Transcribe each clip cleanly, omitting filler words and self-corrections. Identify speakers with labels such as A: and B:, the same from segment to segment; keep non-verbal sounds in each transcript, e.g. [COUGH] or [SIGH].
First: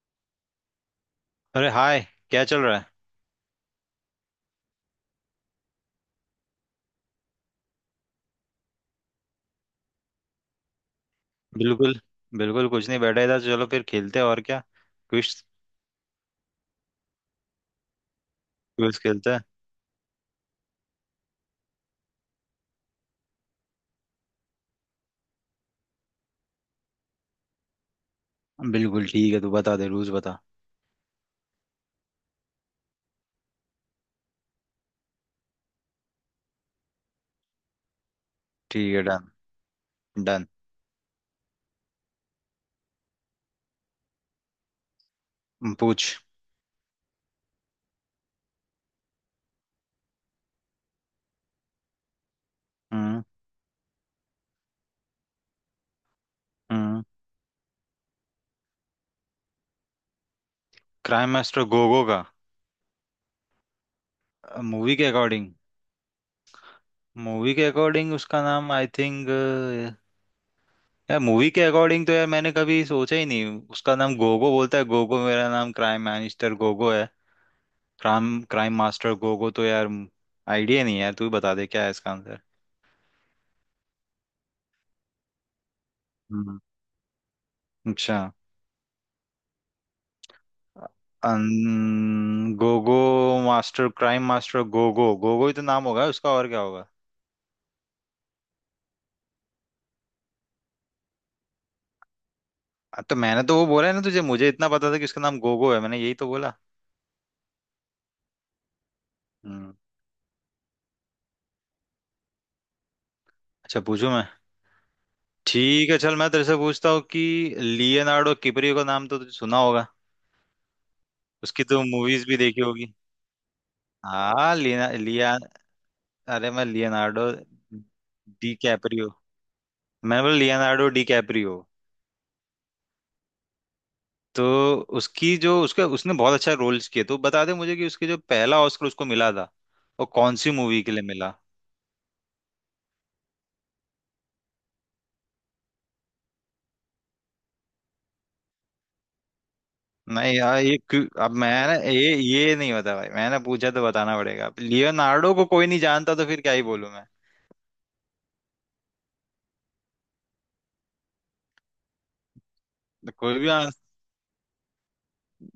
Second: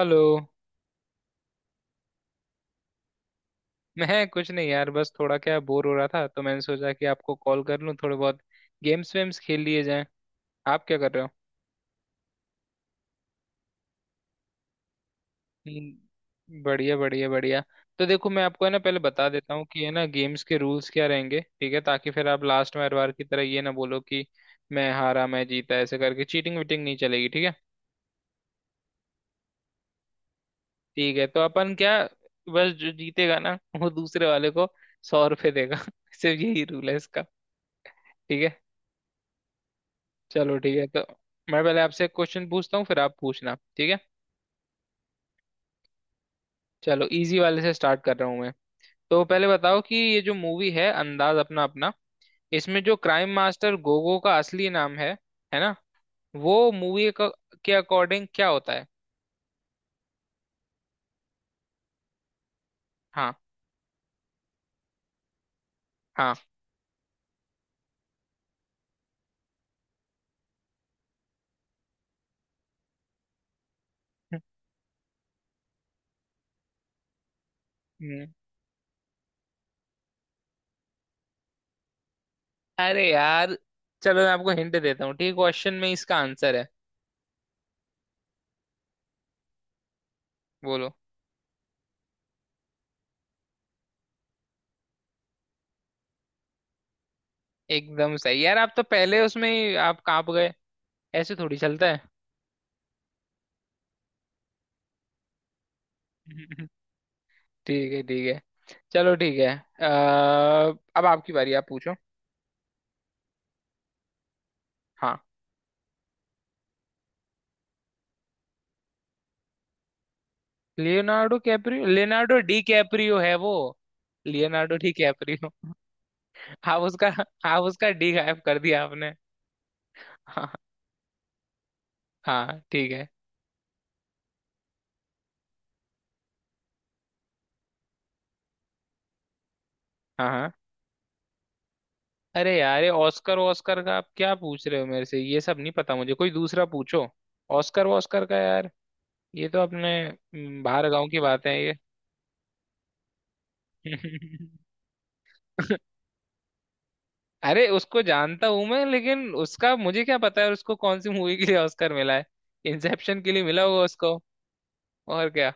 A: Hello.
B: अरे hi. क्या चल रहा है?
A: मैं कुछ नहीं यार, बस थोड़ा क्या बोर हो रहा था तो मैंने सोचा कि आपको कॉल कर लूं, थोड़े बहुत गेम्स वेम्स खेल लिए जाएं। आप क्या कर रहे हो?
B: बिल्कुल। कुछ नहीं, बैठा इधर। चलो फिर खेलते हैं, और क्या। क्विज।
A: बढ़िया बढ़िया बढ़िया। तो देखो, मैं आपको है ना पहले
B: क्विज
A: बता
B: खेलते
A: देता हूँ कि है ना गेम्स के रूल्स क्या रहेंगे, ठीक है, ताकि फिर आप लास्ट में हर बार की तरह ये ना बोलो कि मैं हारा मैं जीता, ऐसे करके चीटिंग वीटिंग नहीं चलेगी, ठीक है?
B: हैं। बिल्कुल ठीक है, तू बता दे रूल्स, बता।
A: ठीक है, तो अपन क्या, बस जो जीतेगा ना वो दूसरे वाले को 100 रुपये देगा [LAUGHS] सिर्फ यही रूल है इसका। ठीक है।
B: ठीक है, डन। डन।
A: चलो ठीक है, तो मैं पहले आपसे क्वेश्चन पूछता हूँ फिर आप पूछना, ठीक है?
B: पूछ।
A: चलो इजी वाले से स्टार्ट कर रहा हूँ मैं। तो पहले बताओ कि ये जो मूवी है अंदाज अपना अपना, इसमें जो
B: हम्म।
A: क्राइम मास्टर गोगो का असली नाम है ना, वो
B: हम्म।
A: मूवी के अकॉर्डिंग क्या होता है?
B: क्राइम मास्टर गोगो का
A: हाँ।
B: मूवी के अकॉर्डिंग?
A: हाँ।
B: उसका नाम आई थिंक, यार मूवी के अकॉर्डिंग तो यार मैंने कभी सोचा ही नहीं। उसका नाम गोगो बोलता है, गोगो मेरा नाम क्राइम मिनिस्टर गोगो है।
A: हम्म,
B: क्राइम क्राइम मास्टर गोगो, तो यार आइडिया नहीं है यार, तू ही बता दे क्या है इसका आंसर।
A: अरे यार, चलो मैं आपको हिंट देता हूँ, ठीक, क्वेश्चन में इसका आंसर
B: हम्म।
A: है।
B: अच्छा।
A: बोलो।
B: Gogo master, crime master Gogo, Gogo ही तो नाम होगा उसका, और क्या होगा।
A: एकदम सही यार, आप तो पहले उसमें ही आप कांप गए, ऐसे थोड़ी चलता
B: हाँ, तो मैंने तो वो बोला है ना तुझे, मुझे इतना पता था कि उसका नाम गोगो है, मैंने यही तो बोला।
A: है। [LAUGHS] ठीक है ठीक है, चलो ठीक है।
B: हम्म।
A: अ, अब आपकी बारी, आप पूछो।
B: अच्छा, पूछूं मैं?
A: हाँ,
B: ठीक है, चल मैं तेरे से पूछता हूँ कि लियोनार्डो किपरियो का नाम तो तुझे सुना होगा,
A: लियोनार्डो
B: उसकी तो
A: कैप्रियो,
B: मूवीज भी
A: लियोनार्डो डी
B: देखी होगी।
A: कैप्रियो है वो।
B: हाँ
A: लियोनार्डो
B: लिया
A: डी
B: लिया
A: कैप्रियो।
B: अरे मैं
A: आप उसका,
B: लियोनार्डो
A: आप उसका डी गायब
B: डी
A: कर दिया
B: कैपरियो,
A: आपने।
B: मैंने बोला
A: हाँ
B: लियोनार्डो डी कैपरियो।
A: हाँ ठीक है।
B: तो उसकी जो उसका, उसने बहुत अच्छा रोल्स किए, तो बता दे मुझे कि उसके जो पहला ऑस्कर उसको मिला था, वो
A: हाँ
B: कौन सी
A: हाँ,
B: मूवी के लिए मिला?
A: अरे यार, ये ऑस्कर ऑस्कर का आप क्या पूछ रहे हो मेरे से, ये सब नहीं पता मुझे, कोई दूसरा पूछो। ऑस्कर ऑस्कर का यार, ये तो अपने
B: नहीं यार, ये
A: बाहर
B: क्यों,
A: गांव की
B: अब
A: बात
B: मैं
A: है।
B: ना ये नहीं बता भाई, मैंने पूछा तो
A: ये
B: बताना पड़ेगा। अब लियोनार्डो को कोई नहीं
A: [LAUGHS]
B: जानता, तो फिर क्या ही बोलूं मैं।
A: अरे उसको जानता हूं मैं, लेकिन उसका मुझे क्या पता है उसको कौन सी मूवी के लिए ऑस्कर मिला है।
B: तो
A: इंसेप्शन के
B: कोई
A: लिए
B: भी
A: मिला
B: आंसर,
A: होगा उसको, और क्या,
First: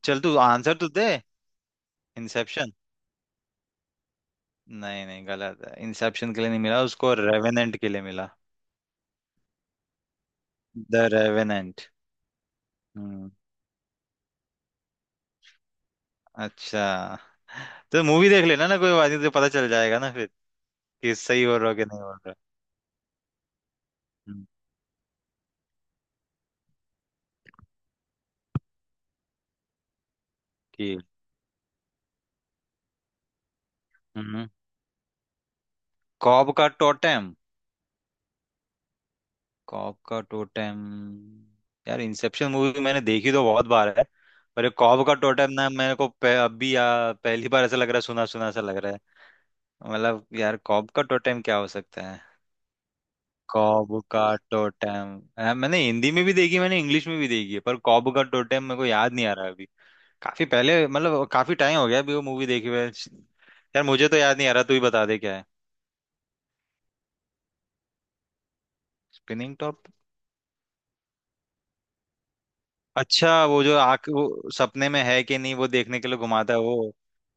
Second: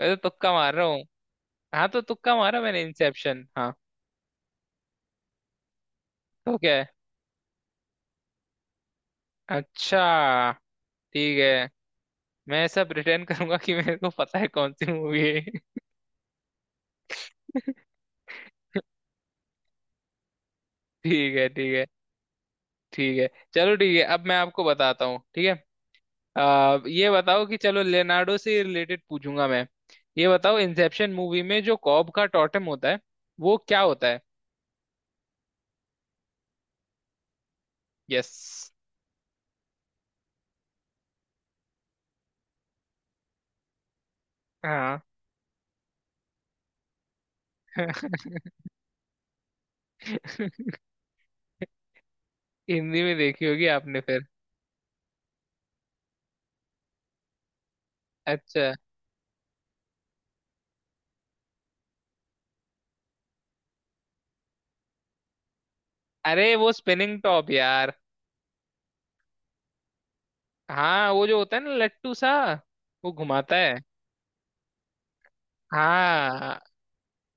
A: मैं तो
B: चल तू
A: तुक्का
B: आंसर
A: मार रहा
B: तो
A: हूँ।
B: दे।
A: हाँ, तो तुक्का मारा
B: इंसेप्शन?
A: मैंने इंसेप्शन, हाँ।
B: नहीं नहीं, गलत है, इंसेप्शन के लिए
A: तो
B: नहीं
A: क्या
B: मिला
A: है?
B: उसको, रेवेनेंट के लिए मिला।
A: अच्छा,
B: द
A: ठीक है।
B: रेवेनेंट।
A: मैं ऐसा प्रिटेंड
B: हम्म।
A: करूंगा कि मेरे को पता है कौन सी मूवी है।
B: अच्छा।
A: [LAUGHS]
B: तो मूवी देख लेना ना, कोई बात नहीं, तो पता चल जाएगा ना फिर, कि
A: ठीक
B: सही
A: है
B: बोल रहा
A: ठीक
B: हो कि
A: है
B: नहीं बोल
A: ठीक है। चलो ठीक है, अब मैं
B: रहा।
A: आपको बताता हूँ, ठीक है। ये बताओ कि चलो लेनार्डो से रिलेटेड पूछूंगा मैं। ये बताओ,
B: कि
A: इंसेप्शन मूवी में जो कॉब का टॉटेम होता है, वो क्या होता है?
B: हम्म। कॉब का टोटेम?
A: यस।
B: कॉब का टोटेम, यार इंसेप्शन मूवी मैंने देखी तो बहुत बार है, पर ये
A: हाँ।
B: कॉब का टोटेम ना मेरे को पहली बार ऐसा लग रहा है, सुना सुना
A: [LAUGHS]
B: सा लग रहा है। मतलब यार, कॉब का टोटेम क्या हो सकता है?
A: हिंदी में देखी होगी आपने
B: कॉब
A: फिर।
B: का टोटेम। हाँ, मैंने हिंदी में भी देखी, मैंने इंग्लिश में भी देखी है, पर कॉब का टोटेम
A: अच्छा।
B: मेरे को याद नहीं आ रहा अभी। काफी पहले, मतलब काफी टाइम हो गया अभी वो मूवी देखी हुए। यार मुझे तो याद नहीं आ रहा, तू ही बता दे क्या है।
A: अरे वो स्पिनिंग टॉप यार।
B: Spinning top?
A: हाँ, वो जो होता है ना लट्टू सा। वो
B: अच्छा
A: घुमाता
B: वो
A: है।
B: जो आंख, वो सपने में है कि नहीं वो देखने के लिए घुमाता
A: हाँ,
B: है वो।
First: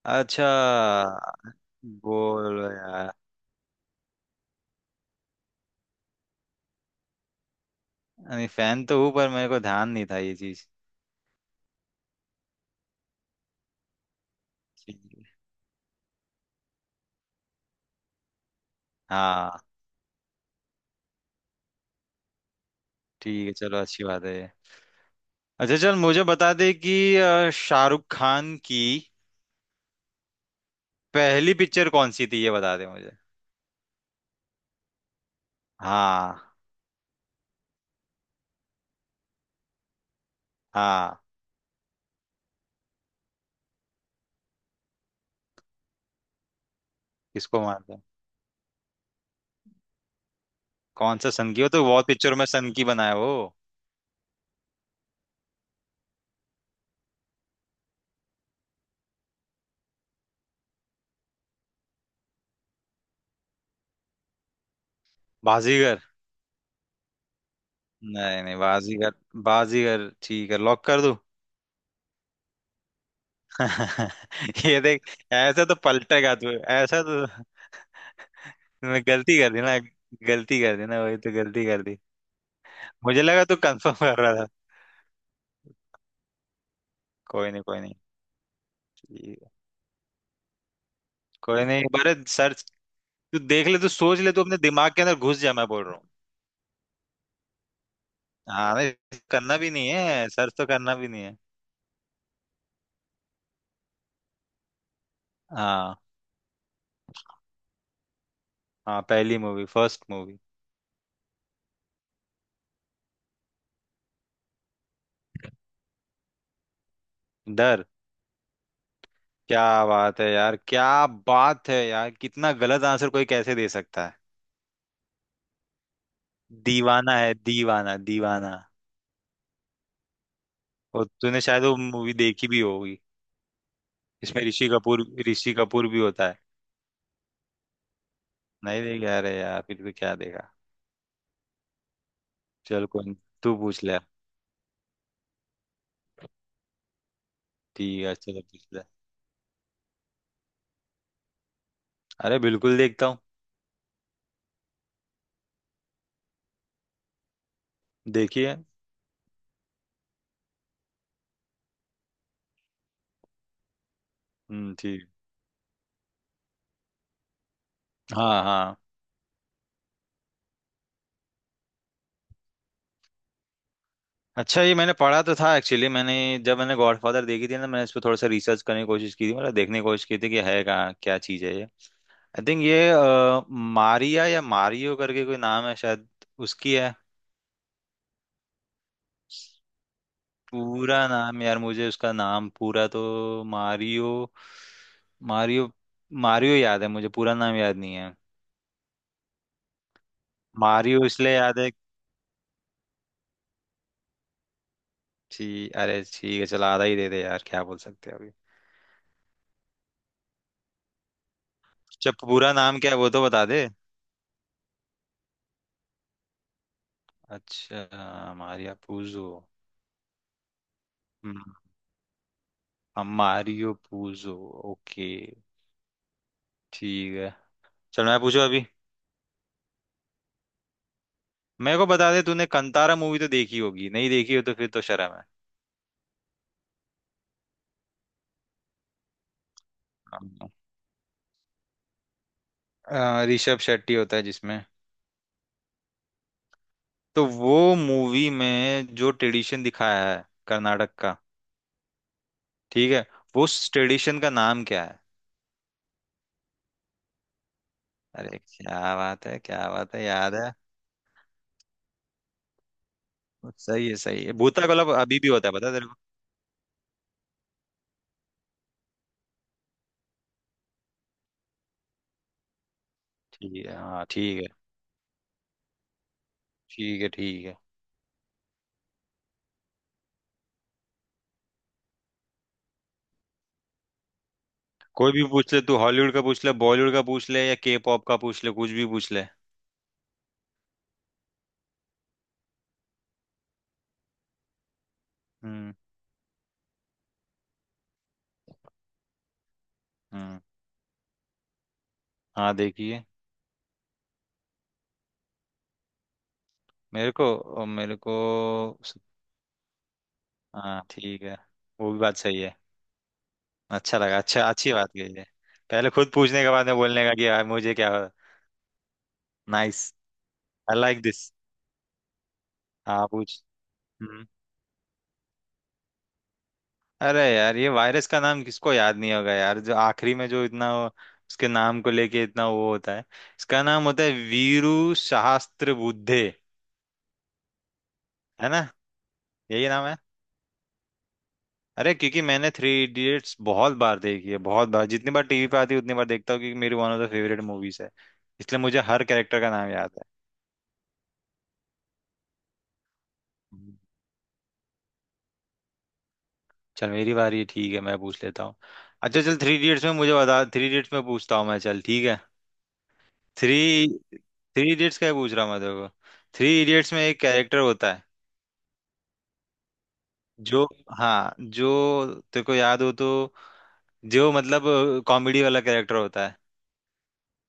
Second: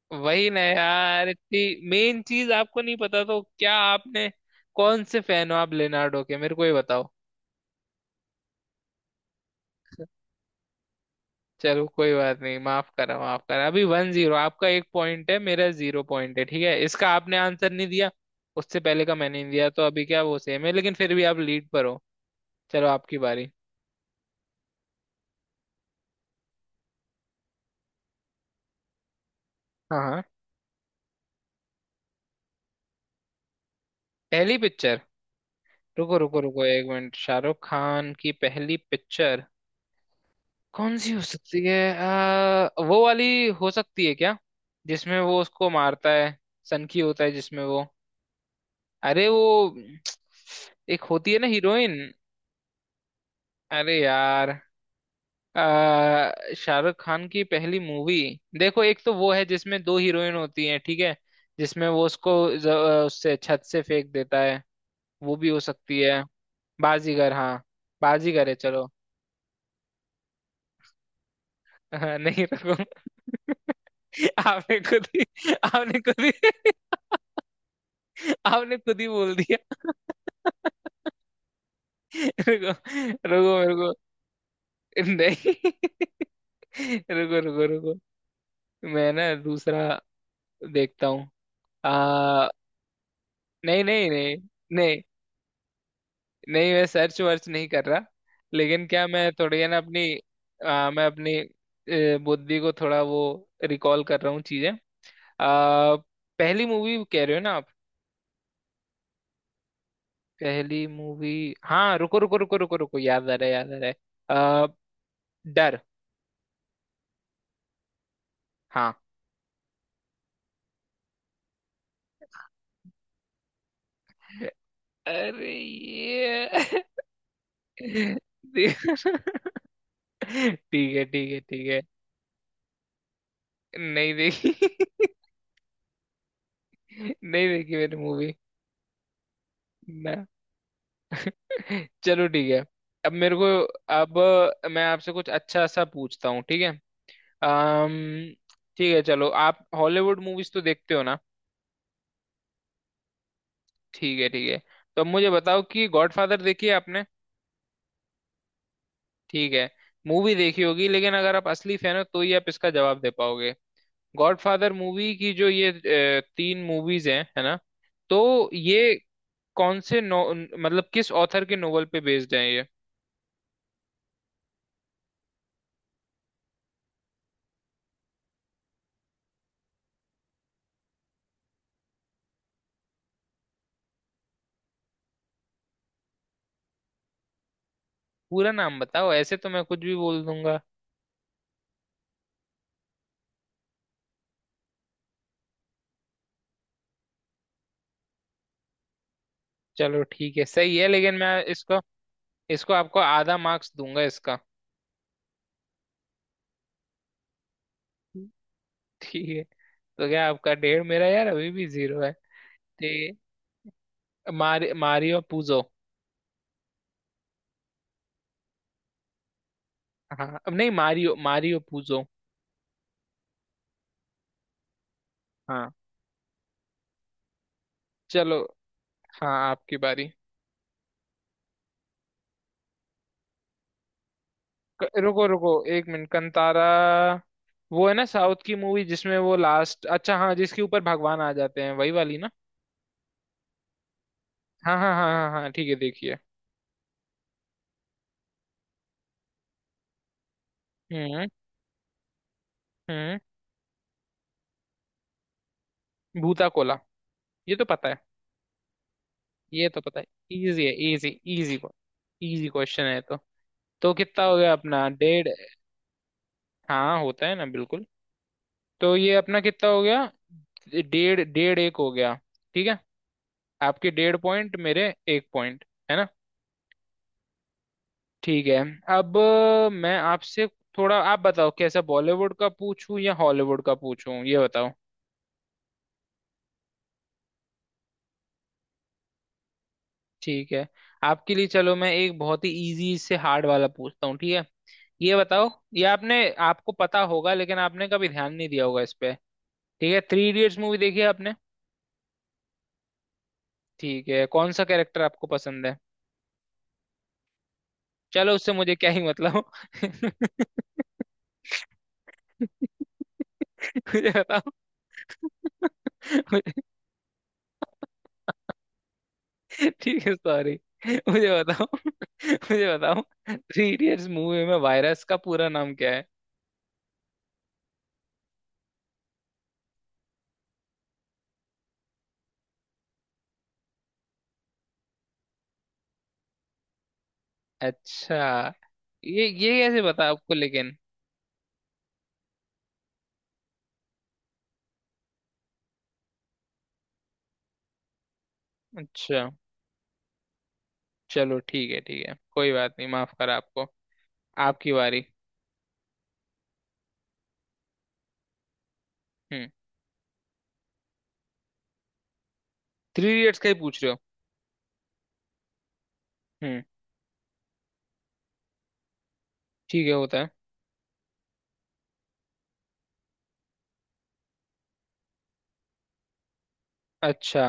B: अच्छा।
A: वही ना यार, इतनी मेन चीज
B: बोलो
A: आपको नहीं
B: यार,
A: पता तो क्या आपने, कौन से फैन हो आप लेनार्डो के, मेरे को ही बताओ।
B: नहीं फैन तो हूँ, पर मेरे को ध्यान नहीं था ये चीज।
A: चलो कोई बात नहीं, माफ करा माफ करा, अभी वन जीरो, आपका एक
B: ठीक है।
A: पॉइंट है मेरा जीरो पॉइंट है, ठीक है, इसका आपने आंसर नहीं दिया, उससे पहले का मैंने नहीं
B: हाँ।
A: दिया, तो अभी क्या वो सेम है, लेकिन फिर भी आप लीड पर हो। चलो आपकी
B: ठीक
A: बारी।
B: है, चलो, अच्छी बात है ये। अच्छा चल मुझे बता दे कि शाहरुख खान की
A: हाँ। हाँ।
B: पहली पिक्चर कौन सी थी, ये बता दे मुझे।
A: पहली पिक्चर? रुको रुको
B: हाँ,
A: रुको एक मिनट, शाहरुख खान की पहली पिक्चर कौन सी हो
B: हाँ।
A: सकती है? वो वाली हो सकती है क्या जिसमें वो उसको मारता है, सनकी होता है
B: किसको
A: जिसमें वो,
B: मानते हैं?
A: अरे वो, एक
B: कौन सा
A: होती है ना
B: सन की हो, तो
A: हीरोइन।
B: बहुत पिक्चरों में सन की बनाया वो।
A: अरे यार, आ, शाहरुख खान की पहली मूवी। देखो, एक तो वो है जिसमें दो हीरोइन होती हैं, ठीक है, जिसमें वो उसको ज- उससे छत से फेंक देता है, वो भी हो
B: बाजीगर।
A: सकती है। बाजीगर? हाँ,
B: नहीं
A: बाजीगर है,
B: नहीं,
A: चलो।
B: बाजीगर। बाजीगर, ठीक है, लॉक कर दूं?
A: [LAUGHS] नहीं रखो,
B: [LAUGHS]
A: [LAUGHS] आपने
B: ये
A: खुद
B: देख,
A: ही,
B: ऐसा तो
A: आपने खुद ही
B: पलटेगा तू। ऐसा तो
A: [LAUGHS] आपने खुद
B: तूने
A: ही बोल
B: गलती कर
A: दिया।
B: दी ना,
A: [LAUGHS]
B: गलती कर दी ना, वही तो गलती कर दी।
A: रुको
B: मुझे लगा
A: रुको
B: तू
A: रुको
B: कंफर्म कर रहा था।
A: नहीं [LAUGHS] रुको
B: कोई नहीं,
A: रुको
B: कोई
A: रुको
B: नहीं।
A: मैं ना दूसरा देखता हूँ।
B: कोई नहीं, एक बार
A: आ
B: सर्च, तू देख ले,
A: नहीं
B: तू
A: नहीं
B: सोच ले,
A: नहीं,
B: तू अपने दिमाग
A: नहीं
B: के अंदर घुस जा, मैं बोल रहा हूँ।
A: नहीं, मैं सर्च वर्च नहीं कर रहा,
B: हाँ
A: लेकिन
B: नहीं,
A: क्या मैं
B: करना
A: थोड़ी है
B: भी
A: ना
B: नहीं
A: अपनी,
B: है, सर्च तो करना
A: मैं
B: भी नहीं
A: अपनी
B: है।
A: बुद्धि को थोड़ा वो रिकॉल कर रहा हूँ चीजें। आ,
B: हाँ,
A: पहली मूवी कह रहे हो ना आप?
B: हाँ पहली मूवी, फर्स्ट मूवी।
A: पहली मूवी, हाँ, रुको रुको रुको रुको रुको, याद आ रहा है, याद आ रहा है। आ, डर।
B: डर?
A: हाँ,
B: क्या बात है यार, क्या बात है यार, कितना गलत आंसर कोई कैसे दे सकता है।
A: अरे ये
B: दीवाना है, दीवाना,
A: [LAUGHS]
B: दीवाना।
A: ठीक है ठीक है
B: और तूने शायद
A: ठीक
B: वो
A: है।
B: मूवी देखी भी होगी,
A: नहीं
B: इसमें
A: देखी।
B: ऋषि कपूर, ऋषि कपूर भी होता है।
A: [LAUGHS] नहीं देखी मैंने मूवी।
B: नहीं देखी? अरे यार, फिर भी
A: ना।
B: क्या देखा।
A: [LAUGHS] चलो ठीक है।
B: चल कोई
A: अब
B: नहीं,
A: मेरे को,
B: तू पूछ ले।
A: अब मैं आपसे कुछ अच्छा सा पूछता हूँ, ठीक है।
B: ठीक है
A: अम्म
B: चलो, पूछ ले।
A: ठीक है चलो, आप हॉलीवुड मूवीज तो देखते हो ना।
B: अरे बिल्कुल देखता हूँ।
A: ठीक है ठीक है, तो अब मुझे बताओ कि गॉडफादर देखी है आपने?
B: देखिए।
A: ठीक है, मूवी देखी होगी लेकिन अगर आप असली फैन हो तो ही आप इसका जवाब दे पाओगे। गॉडफादर
B: हम्म, ठीक।
A: मूवी की जो ये तीन मूवीज हैं, है ना, तो
B: हाँ, हाँ।
A: ये कौन से नो, मतलब किस ऑथर के नोवेल पे बेस्ड है ये?
B: अच्छा, ये मैंने पढ़ा तो था एक्चुअली, मैंने जब मैंने गॉडफादर देखी थी ना, मैंने इस पर थोड़ा सा रिसर्च करने की कोशिश की थी, मतलब देखने की कोशिश की थी कि है कहाँ क्या चीज़ है ये। आई थिंक ये मारिया या मारियो करके कोई नाम है शायद, उसकी है।
A: पूरा नाम बताओ, ऐसे तो मैं कुछ भी बोल दूंगा।
B: पूरा नाम यार, मुझे उसका नाम पूरा तो मारियो, मारियो, मारियो याद है, मुझे पूरा नाम याद नहीं है।
A: चलो ठीक है, सही है,
B: मारियो
A: लेकिन
B: इसलिए
A: मैं
B: याद है।
A: इसको, इसको आपको आधा मार्क्स दूंगा इसका।
B: ठीक, अरे ठीक है, चल आधा ही दे दे यार, क्या बोल सकते हैं अभी।
A: ठीक है, तो क्या आपका डेढ़, मेरा यार अभी भी जीरो है।
B: जब पूरा नाम क्या है वो,
A: ठीक
B: तो बता दे।
A: है। Mario Puzo.
B: अच्छा, मारिया पूजो।
A: हाँ, अब नहीं मारियो,
B: हम्म।
A: Mario Puzo.
B: हाँ, मारियो पूजो। ओके।
A: हाँ।
B: ठीक है, चल मैं पूछू
A: चलो।
B: अभी।
A: हाँ, आपकी बारी।
B: मेरे को बता दे, तूने कंतारा मूवी तो देखी होगी, नहीं देखी हो तो फिर तो शर्म है।
A: रुको रुको, एक मिनट, कंतारा। वो है ना साउथ की मूवी, जिसमें वो लास्ट, अच्छा हाँ,
B: हाँ।
A: जिसके ऊपर भगवान आ जाते हैं, वही वाली ना।
B: ऋषभ शेट्टी होता है जिसमें।
A: हाँ हाँ हाँ हाँ हाँ, ठीक है, देखिए।
B: तो वो मूवी में जो ट्रेडिशन दिखाया है कर्नाटक का,
A: हम्म।
B: ठीक है,
A: हम्म।
B: वो उस ट्रेडिशन का नाम क्या है?
A: भूता कोला। ये तो पता है।
B: अरे क्या बात है,
A: ये
B: क्या
A: तो
B: बात
A: पता
B: है,
A: है,
B: याद है।
A: इजी है, इजी, इजी, इजी क्वेश्चन है तो।
B: सही
A: तो
B: है, सही
A: कितना
B: है,
A: हो गया
B: भूता
A: अपना,
B: गलप अभी
A: डेढ़।
B: भी होता है, पता है तेरे को?
A: हाँ, होता है ना बिल्कुल। तो ये अपना कितना हो गया, डेढ़, डेढ़ एक हो गया। ठीक है।
B: ठीक है,
A: आपके
B: हाँ
A: डेढ़
B: ठीक है।
A: पॉइंट, मेरे एक पॉइंट, है ना।
B: ठीक है। ठीक है,
A: ठीक है। अब मैं आपसे थोड़ा, आप बताओ कैसा, बॉलीवुड का पूछूं या हॉलीवुड का पूछूं, ये बताओ।
B: कोई भी पूछ ले, तू हॉलीवुड का पूछ ले, बॉलीवुड का पूछ ले, या के पॉप का पूछ ले, कुछ भी पूछ ले।
A: ठीक है, आपके लिए चलो मैं एक बहुत ही इजी से हार्ड वाला पूछता हूँ, ठीक है। ये बताओ
B: हम्म।
A: ये आपने, आपको पता होगा लेकिन आपने कभी ध्यान नहीं दिया होगा इस पे। ठीक है, थ्री
B: हम्म।
A: इडियट्स मूवी देखी है आपने?
B: हाँ, देखिए।
A: ठीक है, कौन सा कैरेक्टर आपको पसंद है?
B: मेरे को
A: चलो, उससे मुझे क्या ही मतलब। [LAUGHS]
B: हाँ ठीक है, वो भी बात सही है। अच्छा
A: मुझे
B: लगा, अच्छा,
A: बताओ,
B: अच्छी बात कही है।
A: [LAUGHS]
B: पहले खुद पूछने के
A: मुझे-
B: बाद में बोलने का कि यार मुझे क्या। नाइस।
A: ठीक है, सॉरी।
B: I like this.
A: मुझे बताओ, [LAUGHS] मुझे बताओ,
B: हाँ पूछ।
A: Three idiots
B: hmm.
A: मूवी में वायरस का पूरा नाम क्या है?
B: अरे यार, ये वायरस का नाम किसको याद नहीं होगा यार, जो आखिरी में जो इतना उसके नाम को लेके इतना वो होता है। इसका नाम होता है वीरू सहस्त्र बुद्धे,
A: अच्छा,
B: है ना,
A: ये
B: यही
A: कैसे
B: नाम है।
A: पता आपको लेकिन?
B: अरे क्योंकि मैंने थ्री इडियट्स बहुत बार देखी है, बहुत बार, जितनी बार टीवी पे आती है उतनी बार देखता हूँ, क्योंकि मेरी one of the favourite movies है, इसलिए मुझे हर
A: अच्छा,
B: कैरेक्टर का नाम याद
A: चलो ठीक है ठीक है, कोई बात नहीं, माफ करा आपको।
B: है।
A: आपकी बारी।
B: चल मेरी बारी है, ठीक है मैं पूछ लेता हूँ। अच्छा चल,
A: हम्म,
B: थ्री इडियट्स में मुझे बता, थ्री इडियट्स में पूछता हूँ मैं, चल ठीक है।
A: थ्री इडियट्स का ही पूछ
B: थ्री
A: रहे हो?
B: थ्री इडियट्स का ही पूछ रहा हूँ मैं तेरे को। थ्री
A: हम्म,
B: इडियट्स में एक कैरेक्टर होता है,
A: ठीक है, होता है।
B: जो, हाँ जो तेरे को याद हो तो, जो मतलब कॉमेडी वाला कैरेक्टर होता है,
A: अच्छा,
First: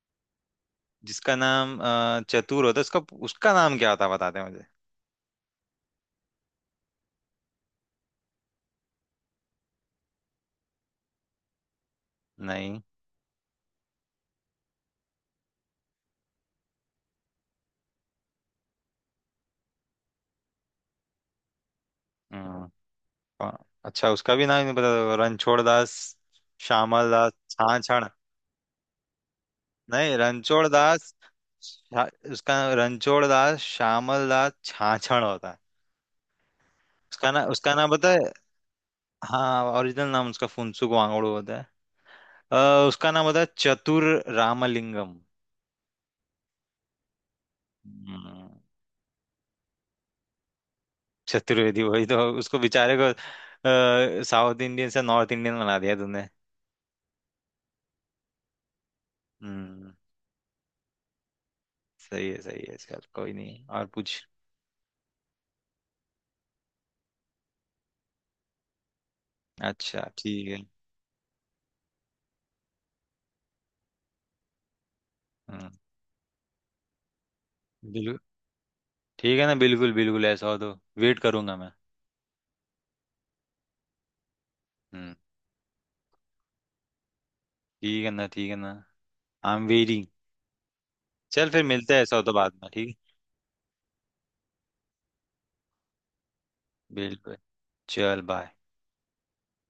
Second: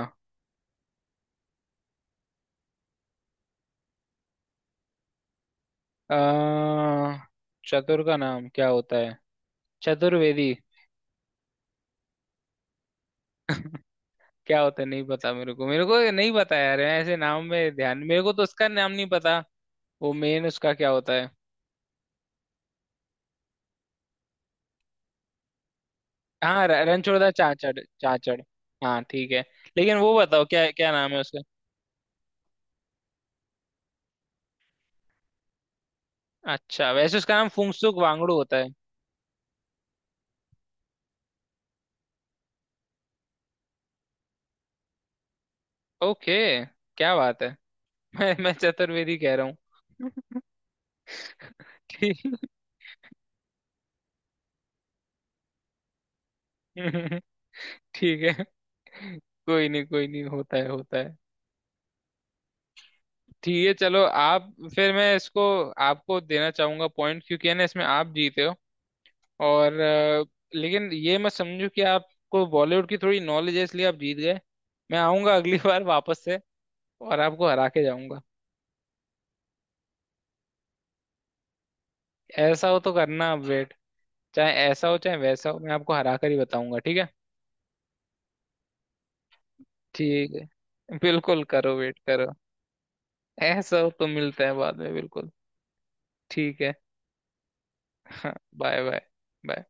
B: जिसका नाम चतुर होता है उसका, उसका नाम क्या होता है बताते हैं मुझे?
A: अ, चतुर का नाम क्या होता है? चतुर्वेदी।
B: नहीं।
A: [LAUGHS] क्या होता है, नहीं पता मेरे को, मेरे को ये नहीं पता यार, मैं ऐसे नाम में ध्यान, मेरे को तो उसका नाम नहीं पता। वो मेन उसका क्या होता है?
B: हम्म, अ, अच्छा, उसका भी नाम नहीं पता? रणछोड़ दास
A: हाँ,
B: श्यामल दास
A: रणछोड़दास चाचड़
B: छाछ।
A: चाचड़। हाँ ठीक है, लेकिन वो
B: नहीं,
A: बताओ
B: रणछोड़
A: क्या क्या नाम
B: दास,
A: है उसका।
B: उसका रणछोड़ दास श्यामल दास छाछड़ होता है।
A: अच्छा, वैसे
B: उसका
A: उसका
B: ना,
A: नाम
B: उसका नाम
A: फुंगसुक
B: पता है,
A: वांगडू होता है।
B: हाँ, ओरिजिनल नाम उसका फुनसुक वांगड़ू होता है। उसका नाम होता है चतुर रामलिंगम।
A: ओके, क्या बात है। [LAUGHS] मैं
B: हम्म।
A: चतुर्वेदी कह रहा हूँ। [LAUGHS]
B: चतुर्वेदी, वही तो
A: ठीक
B: उसको बेचारे को साउथ इंडियन से नॉर्थ इंडियन बना दिया तूने।
A: [LAUGHS] ठीक है। कोई नहीं
B: हम्म।
A: कोई नहीं, होता है होता है।
B: सही है, सही है, चल कोई नहीं,
A: ठीक है,
B: और
A: चलो
B: पूछ।
A: आप, फिर मैं इसको आपको देना चाहूंगा पॉइंट, क्योंकि है ना इसमें आप जीते हो। और
B: अच्छा ठीक है।
A: लेकिन ये मत समझो कि आपको बॉलीवुड की थोड़ी नॉलेज है इसलिए आप जीत गए, मैं आऊंगा [LAUGHS] अगली
B: हम्म।
A: बार वापस से और आपको हरा के
B: बिल्कुल,
A: जाऊंगा।
B: ठीक है ना, बिल्कुल बिल्कुल, ऐसा हो तो वेट करूंगा मैं।
A: ऐसा हो तो करना अपडेट। चाहे ऐसा हो
B: हम्म।
A: चाहे वैसा हो, मैं आपको हरा कर ही बताऊंगा, ठीक है।
B: ठीक है ना, ठीक है ना। I am very.
A: ठीक है, बिल्कुल
B: चल फिर
A: करो,
B: मिलते
A: वेट
B: हैं ऐसा हो
A: करो।
B: तो बाद में, ठीक है।
A: ऐसा हो तो मिलते हैं बाद में, बिल्कुल। ठीक है।
B: बिल्कुल। चल
A: हाँ,
B: बाय।
A: Bye bye. बाय।